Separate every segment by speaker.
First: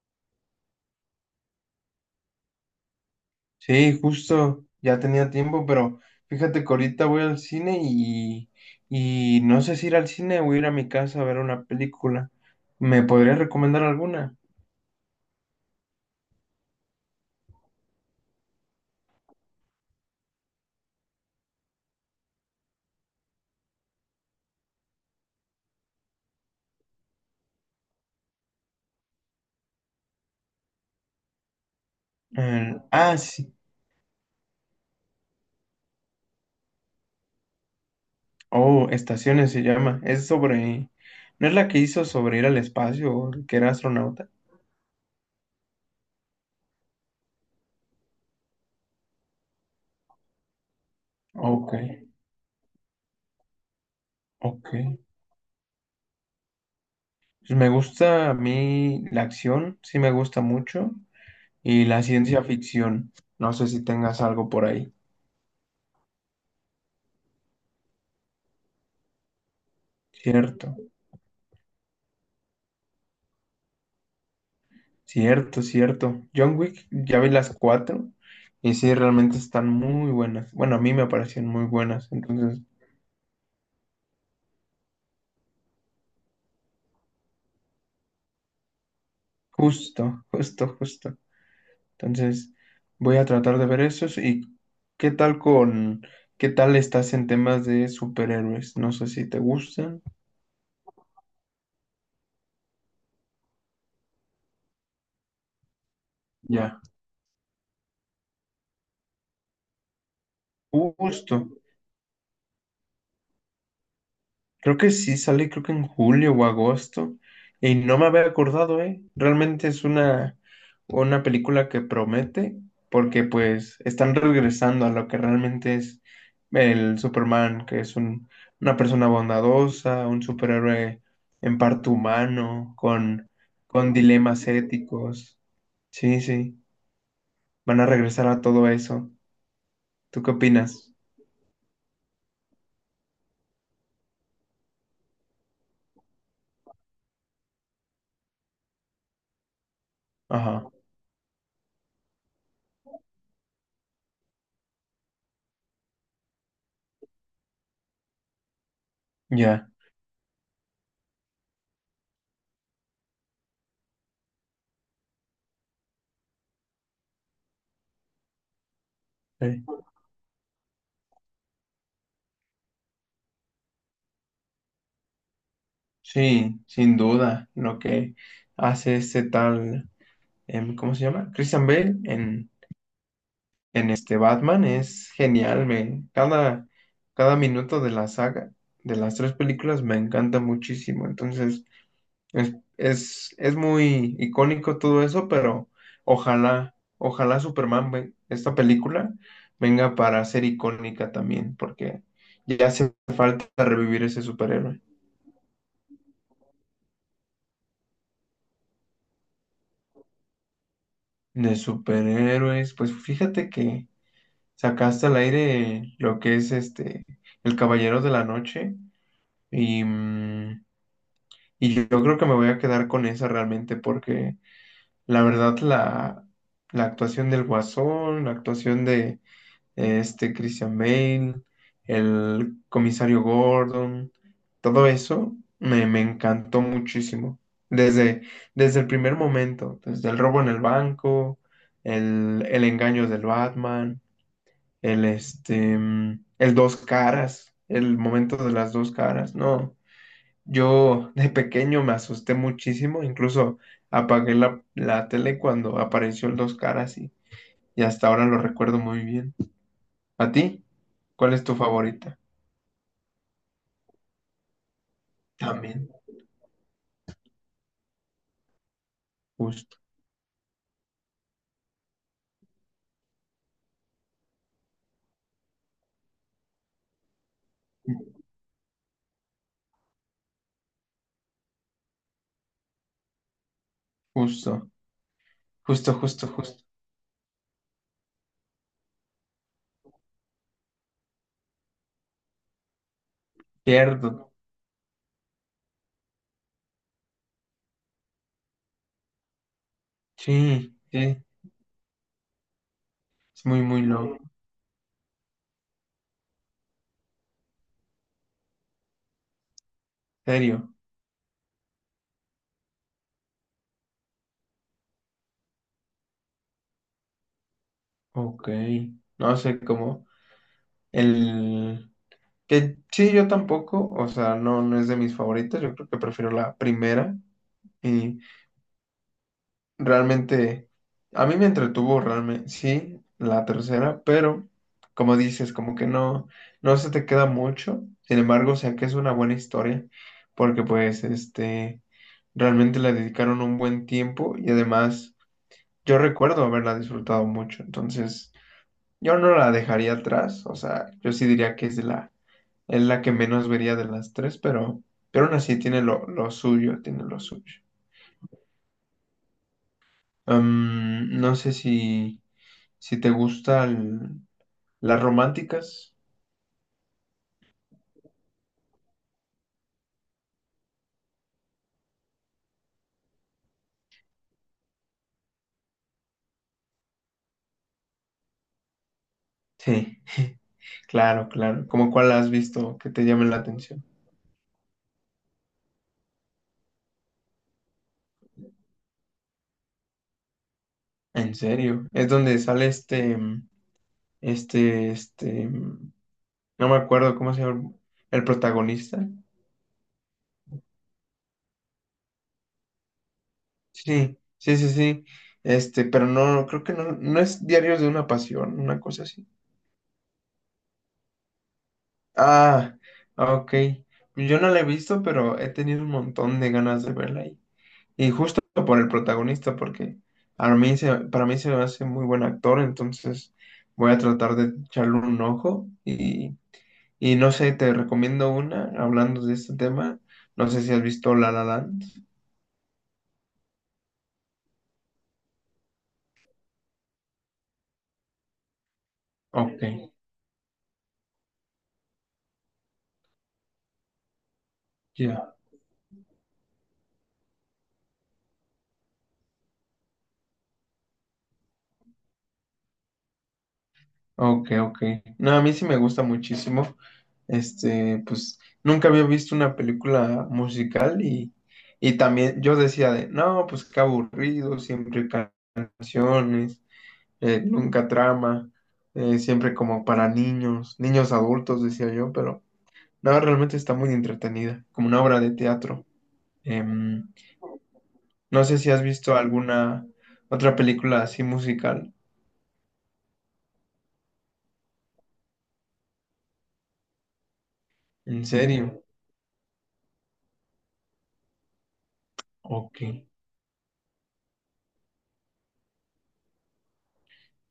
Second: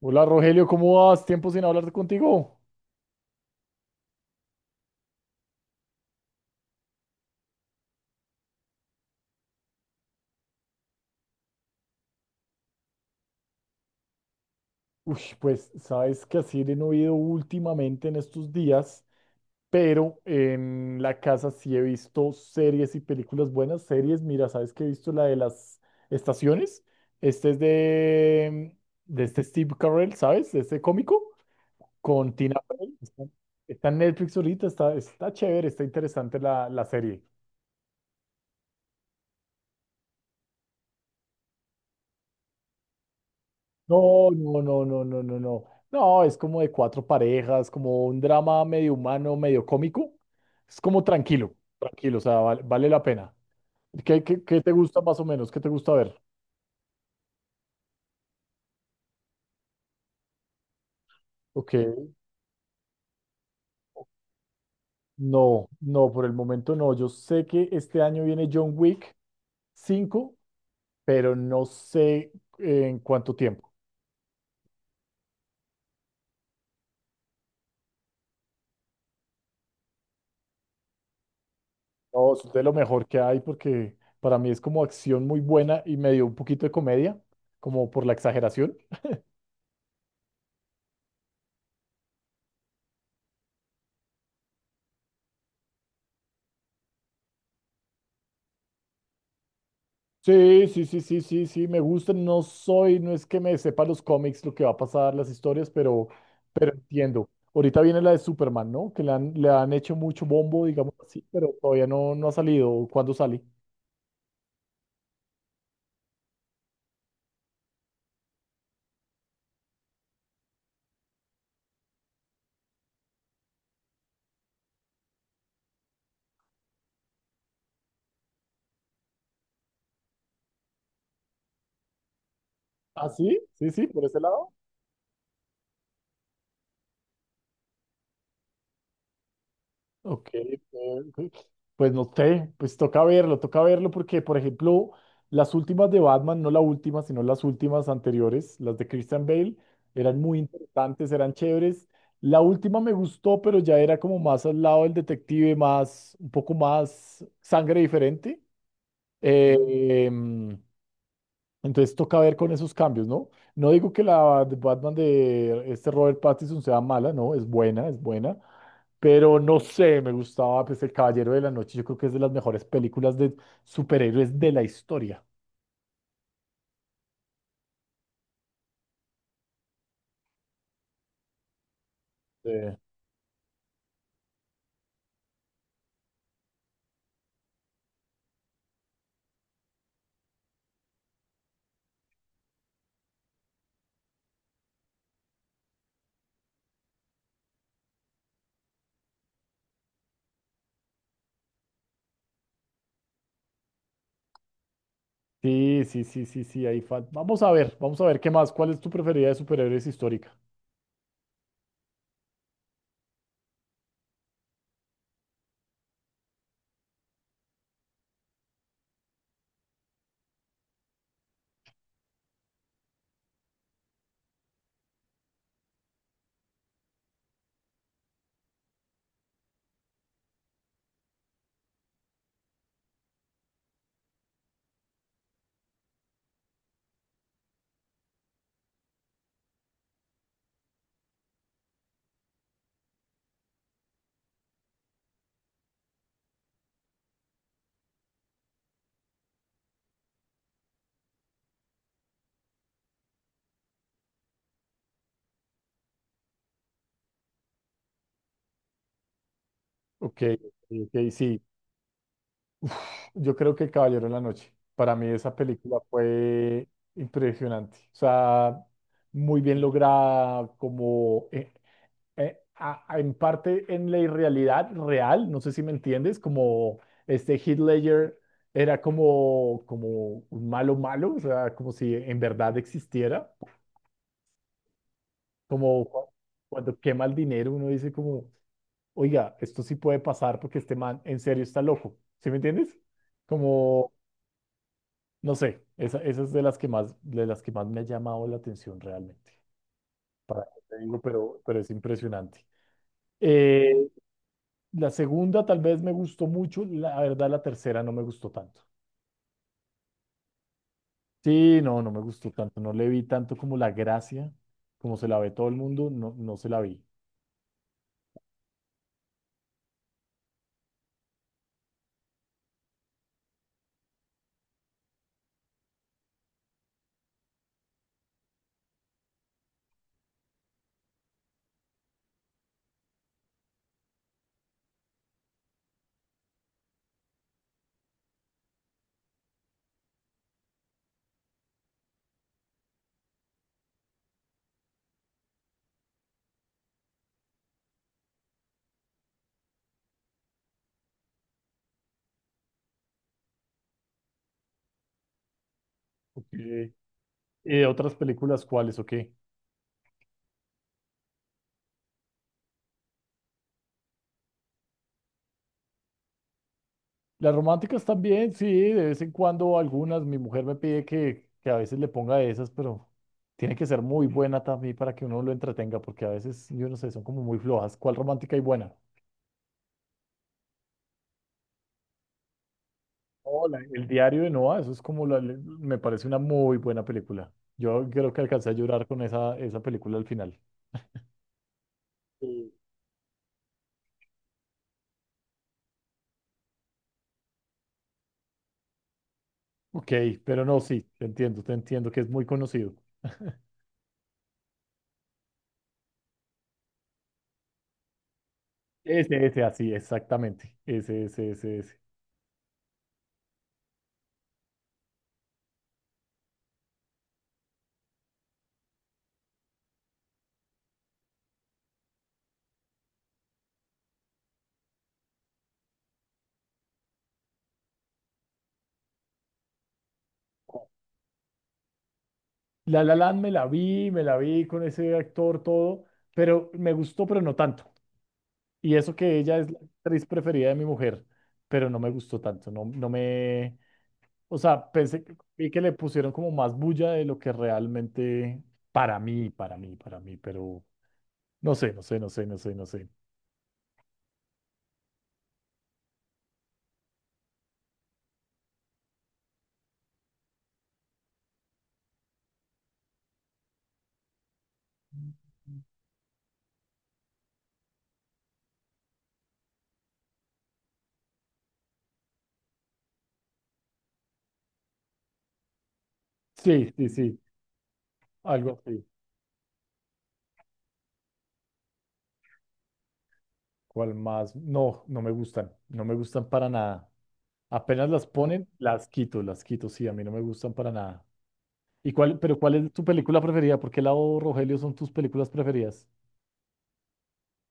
Speaker 1: Hola Rogelio, ¿cómo vas? Tiempo sin hablar contigo.
Speaker 2: Sí, justo, ya tenía tiempo, pero fíjate que ahorita voy al cine y no sé si ir al cine o ir a mi casa a ver una película. ¿Me podrías recomendar alguna?
Speaker 1: Uy, pues sabes que así no he ido últimamente en estos días, pero en la casa sí he visto series y películas buenas. Series, mira, sabes que he visto la de las estaciones. Es de este Steve Carell, ¿sabes? De este cómico con Tina Fey.
Speaker 2: Sí.
Speaker 1: Está en Netflix ahorita, está chévere, está interesante la serie.
Speaker 2: Oh, Estaciones se llama. Es sobre... ¿No es la que hizo sobre ir al espacio o que era astronauta?
Speaker 1: No, no, no, no, no, no, no. No, es como de cuatro parejas, como un drama medio humano, medio cómico. Es como tranquilo,
Speaker 2: Ok,
Speaker 1: tranquilo, o sea, vale, vale la pena. ¿Qué
Speaker 2: ok.
Speaker 1: te gusta más o menos? ¿Qué te gusta ver?
Speaker 2: Pues me gusta a mí la acción, sí me gusta mucho,
Speaker 1: Ok,
Speaker 2: y la ciencia ficción. No sé si tengas algo por ahí,
Speaker 1: no, no, por el momento no. Yo sé que este año viene John Wick 5,
Speaker 2: ¿cierto?
Speaker 1: pero no sé en cuánto tiempo.
Speaker 2: Cierto, cierto. John Wick, ya vi las cuatro y sí, realmente están muy buenas. Bueno, a mí me parecieron muy buenas.
Speaker 1: No, es
Speaker 2: Entonces,
Speaker 1: de lo mejor que hay porque para mí es como acción muy buena y medio un poquito de comedia, como por la exageración.
Speaker 2: justo, justo, justo. Entonces, voy a tratar de ver esos. ¿Y qué tal con, qué tal estás en temas de superhéroes? No sé si te gustan.
Speaker 1: Sí, sí, sí, sí, sí, sí, me gusta. No soy, no es que me sepa los cómics, lo que va a pasar, las historias, pero
Speaker 2: Ya,
Speaker 1: entiendo. Ahorita viene la de Superman, ¿no? Que le han hecho mucho bombo, digamos así,
Speaker 2: justo.
Speaker 1: pero todavía no ha salido. ¿Cuándo sale?
Speaker 2: Creo que sí sale, creo que en julio o agosto. Y no me había acordado, ¿eh? Realmente es una película que promete, porque pues están regresando a lo que realmente es el Superman, que es una persona bondadosa, un superhéroe en parte humano,
Speaker 1: Ah, sí, sí, sí,
Speaker 2: con
Speaker 1: por ese
Speaker 2: dilemas
Speaker 1: lado.
Speaker 2: éticos. Sí, sí, van a regresar a todo eso. ¿Tú
Speaker 1: Ok,
Speaker 2: qué opinas?
Speaker 1: pues no sé, pues toca verlo porque, por ejemplo, las últimas de Batman, no la última, sino las últimas anteriores, las de Christian Bale, eran muy
Speaker 2: Ajá,
Speaker 1: interesantes, eran chéveres. La última me gustó, pero ya era como más al lado del detective, más, un poco más sangre diferente.
Speaker 2: ya.
Speaker 1: Eh, entonces toca ver con esos cambios, ¿no? No digo que la de Batman de este Robert Pattinson sea mala, no, es buena, pero no
Speaker 2: eh.
Speaker 1: sé, me gustaba pues El Caballero de la Noche, yo creo que es de las mejores películas de superhéroes de la historia.
Speaker 2: Sí, sin duda, lo que hace ¿cómo se llama? Christian Bale
Speaker 1: Eh,
Speaker 2: en este Batman es genial, cada minuto de la saga, de las tres películas, me encanta muchísimo, entonces es muy icónico todo eso, pero ojalá Superman, esta película, venga para ser icónica también, porque ya hace falta revivir ese superhéroe.
Speaker 1: Sí, sí, sí, sí, sí, ahí vamos a ver, vamos a ver qué más. ¿Cuál es tu preferida de superhéroes histórica?
Speaker 2: De superhéroes, pues fíjate que... sacaste al aire lo que es este El Caballero de la Noche y, mm, y yo creo que me voy a quedar con esa realmente porque la verdad la actuación del Guasón, la actuación de este Christian Bale, el comisario Gordon, todo eso me encantó muchísimo. Desde, desde el primer momento, desde el robo en el banco, el engaño del Batman el dos caras, el momento de las dos caras. No, yo de pequeño me asusté muchísimo, incluso apagué la tele cuando apareció el dos caras y hasta ahora lo recuerdo muy bien.
Speaker 1: Ok,
Speaker 2: ¿A ti?
Speaker 1: ok,
Speaker 2: ¿Cuál
Speaker 1: sí,
Speaker 2: es tu favorita?
Speaker 1: yo creo que El Caballero de la Noche, para mí esa película
Speaker 2: También,
Speaker 1: fue impresionante, o sea, muy bien
Speaker 2: justo,
Speaker 1: lograda, como en parte en la irrealidad real, no sé si me entiendes, como este Heath Ledger era como, como un malo malo, o sea, como si en verdad existiera,
Speaker 2: justo,
Speaker 1: como
Speaker 2: justo, justo, justo.
Speaker 1: cuando quema el dinero uno dice como, oiga, esto sí puede pasar porque este man en serio está loco, ¿sí me entiendes? Como,
Speaker 2: Cierto.
Speaker 1: no sé, esa es de las que más, de las que más me ha llamado la atención realmente, para qué
Speaker 2: Sí,
Speaker 1: te digo,
Speaker 2: sí,
Speaker 1: pero es impresionante.
Speaker 2: es muy, muy
Speaker 1: Eh,
Speaker 2: loco.
Speaker 1: La segunda tal vez me gustó mucho, la verdad la tercera no me gustó tanto.
Speaker 2: ¿Serio?
Speaker 1: Sí, no, no me gustó tanto, no le vi tanto como la gracia, como se la ve todo el mundo, no, no se la vi.
Speaker 2: Ok. No sé cómo. El, Que sí, yo tampoco, o sea, no, no es de mis favoritas, yo creo que prefiero la primera y realmente a mí me entretuvo realmente, sí, la tercera, pero como dices, como que no, no se te queda mucho, sin embargo, o sea, que es una buena historia, porque pues, este, realmente le dedicaron un buen tiempo y además yo recuerdo haberla disfrutado mucho, entonces yo no la dejaría atrás, o sea, yo sí diría que es de la Es la que menos vería de las tres, pero aún así tiene lo
Speaker 1: Ok.
Speaker 2: suyo, tiene lo suyo.
Speaker 1: ¿Otras películas cuáles o qué?
Speaker 2: Em, no sé si, si te gustan las románticas.
Speaker 1: Las románticas también, sí, de vez en cuando algunas, mi mujer me pide que a veces le ponga esas, pero tiene que ser muy buena también para que uno lo entretenga, porque a veces, yo no sé, son como muy flojas. ¿Cuál romántica y buena?
Speaker 2: Sí, claro, claro. ¿Cómo cuál has visto que te llamen la
Speaker 1: Hola,
Speaker 2: atención?
Speaker 1: el diario de Noah, eso es como me parece una muy buena película. Yo creo que alcancé a llorar con esa película al final.
Speaker 2: En serio. Es donde
Speaker 1: Sí.
Speaker 2: sale este, este, mm, no me acuerdo cómo se llama el protagonista.
Speaker 1: Ok, pero no, sí, te entiendo que es muy conocido.
Speaker 2: Sí, sí, sí, sí. Este, pero no, creo que no es Diarios de una Pasión, una cosa
Speaker 1: Ese,
Speaker 2: así.
Speaker 1: ese, así, exactamente. Ese, ese, ese, ese.
Speaker 2: Ah, ok. Pues yo no la he visto, pero he tenido un montón de ganas de verla ahí. Y justo por el protagonista, porque para mí se me hace muy buen actor, entonces voy a tratar de echarle un ojo. Y no sé, te recomiendo una, hablando de este tema. No sé si has visto La La Land.
Speaker 1: La La Land me la vi con ese actor, todo, pero me gustó, pero no tanto. Y eso que ella es la
Speaker 2: Ok,
Speaker 1: actriz preferida de mi mujer, pero no me gustó tanto, no, o sea, pensé que,
Speaker 2: ya.
Speaker 1: vi que le pusieron como más bulla de lo que realmente para mí, para mí, para mí, pero no sé, no sé, no sé, no sé, no sé.
Speaker 2: Ok, ok. No, a mí sí me gusta muchísimo. Este, pues nunca había visto una película musical y también yo decía de, no, pues qué aburrido, siempre canciones, nunca trama, siempre como para niños, niños adultos, decía yo, pero no, realmente está muy entretenida, como una obra de teatro.
Speaker 1: Sí, sí,
Speaker 2: Em,
Speaker 1: sí,
Speaker 2: no
Speaker 1: algo
Speaker 2: sé si has
Speaker 1: así.
Speaker 2: visto alguna otra película así musical,
Speaker 1: ¿Cuál más? No, no me gustan, no me gustan para nada. Apenas las
Speaker 2: en
Speaker 1: ponen,
Speaker 2: serio,
Speaker 1: las quito, sí, a mí no me gustan para nada. ¿Y cuál, pero cuál es
Speaker 2: ok,
Speaker 1: tu película preferida? ¿Por qué lado, Rogelio, son tus películas preferidas?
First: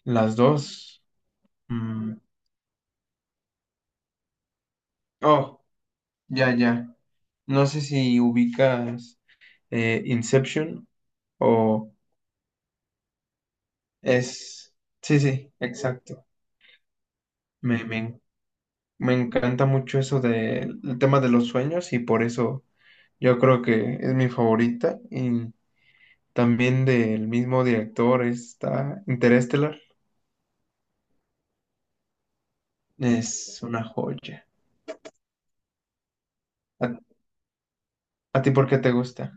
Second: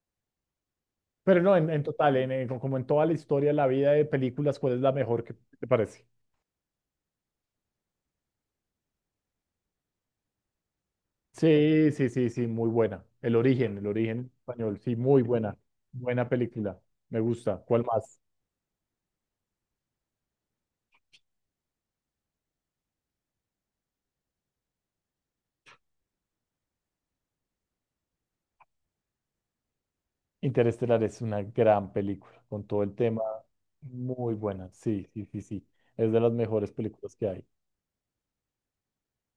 Speaker 2: las dos.
Speaker 1: Pero no, en
Speaker 2: Mm.
Speaker 1: total, como en toda la historia, la vida de películas, ¿cuál es la mejor que
Speaker 2: Oh,
Speaker 1: te parece?
Speaker 2: ya, ya. No sé si ubicas Inception
Speaker 1: Sí,
Speaker 2: o
Speaker 1: sí, sí, sí, muy buena. El origen
Speaker 2: es...
Speaker 1: español, sí,
Speaker 2: Sí,
Speaker 1: muy
Speaker 2: sí,
Speaker 1: buena.
Speaker 2: exacto.
Speaker 1: Buena película, me gusta.
Speaker 2: Me,
Speaker 1: ¿Cuál más?
Speaker 2: me, me encanta mucho eso del el tema de los sueños y por eso yo creo que es mi favorita. Y también del mismo director está Interstellar.
Speaker 1: Interestelar es una gran película, con todo el tema,
Speaker 2: Es una
Speaker 1: muy
Speaker 2: joya.
Speaker 1: buena. Sí, sí, sí, sí. Es de las mejores
Speaker 2: ¿A,
Speaker 1: películas que hay.
Speaker 2: a ti por qué te gusta?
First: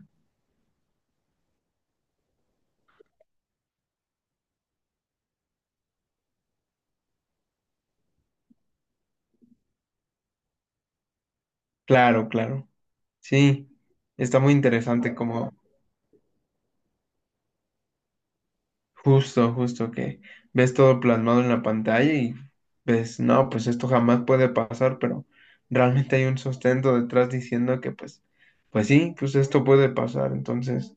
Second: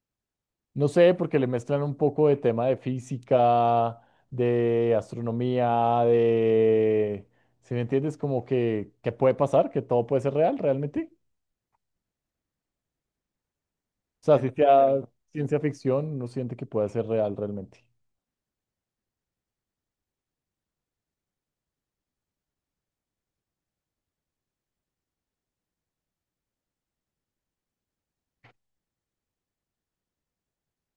Speaker 1: No sé, porque le mezclan un poco de tema de física, de astronomía, de... Si me entiendes, como que puede pasar, que todo puede ser real realmente.
Speaker 2: Claro, claro. Sí,
Speaker 1: O
Speaker 2: está
Speaker 1: sea, si
Speaker 2: muy
Speaker 1: sea
Speaker 2: interesante como...
Speaker 1: ciencia ficción, uno siente que puede ser real realmente.
Speaker 2: Justo, justo que ves todo plasmado en la pantalla y ves, no, pues esto jamás puede pasar, pero realmente hay un sustento detrás diciendo que pues, pues sí, pues esto puede pasar. Entonces,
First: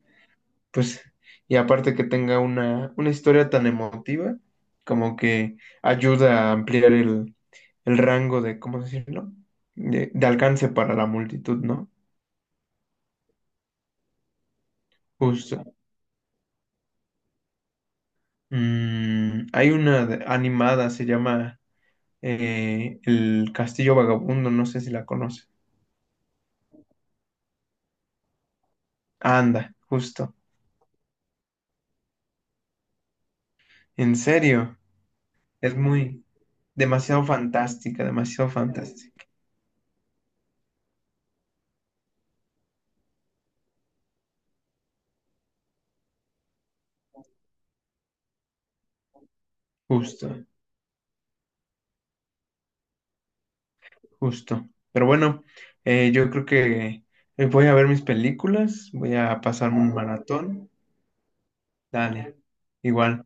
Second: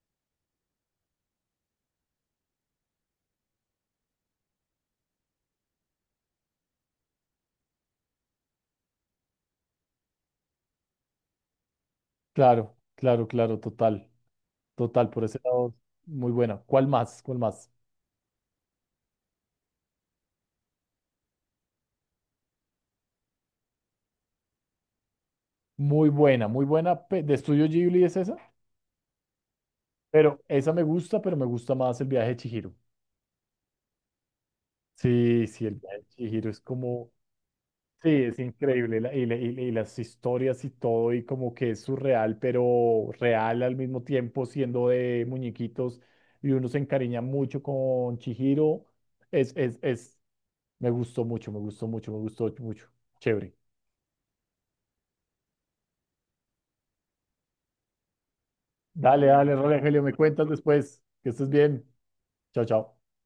Speaker 2: pues, y aparte que tenga una historia tan emotiva, como que ayuda a ampliar el rango de, ¿cómo decirlo? De alcance para la multitud, ¿no?
Speaker 1: Claro, claro, claro, total, total, por ese
Speaker 2: Justo.
Speaker 1: lado, muy buena. ¿Cuál más? ¿Cuál más?
Speaker 2: Mm, hay una animada, se llama el Castillo Vagabundo, no sé si la conoces.
Speaker 1: Muy buena, muy buena. De Estudio Ghibli es esa,
Speaker 2: Anda, justo.
Speaker 1: pero esa me gusta, pero me gusta más el viaje de Chihiro.
Speaker 2: En serio,
Speaker 1: Sí, sí, el
Speaker 2: es
Speaker 1: viaje de
Speaker 2: muy,
Speaker 1: Chihiro es como,
Speaker 2: demasiado fantástica,
Speaker 1: sí, es
Speaker 2: demasiado
Speaker 1: increíble, la- y,
Speaker 2: fantástica.
Speaker 1: la- y la- y las historias y todo, y como que es surreal, pero real al mismo tiempo, siendo de muñequitos, y uno se encariña mucho con Chihiro. Es, es, es,
Speaker 2: Justo,
Speaker 1: me gustó mucho, me gustó mucho, me gustó mucho. Chévere.
Speaker 2: justo. Pero bueno, yo creo que voy a ver mis películas, voy
Speaker 1: Dale,
Speaker 2: a
Speaker 1: dale,
Speaker 2: pasarme un
Speaker 1: Rogelio, me cuentas
Speaker 2: maratón.
Speaker 1: después. Que estés bien.
Speaker 2: Dale,
Speaker 1: Chao, chao.
Speaker 2: igual.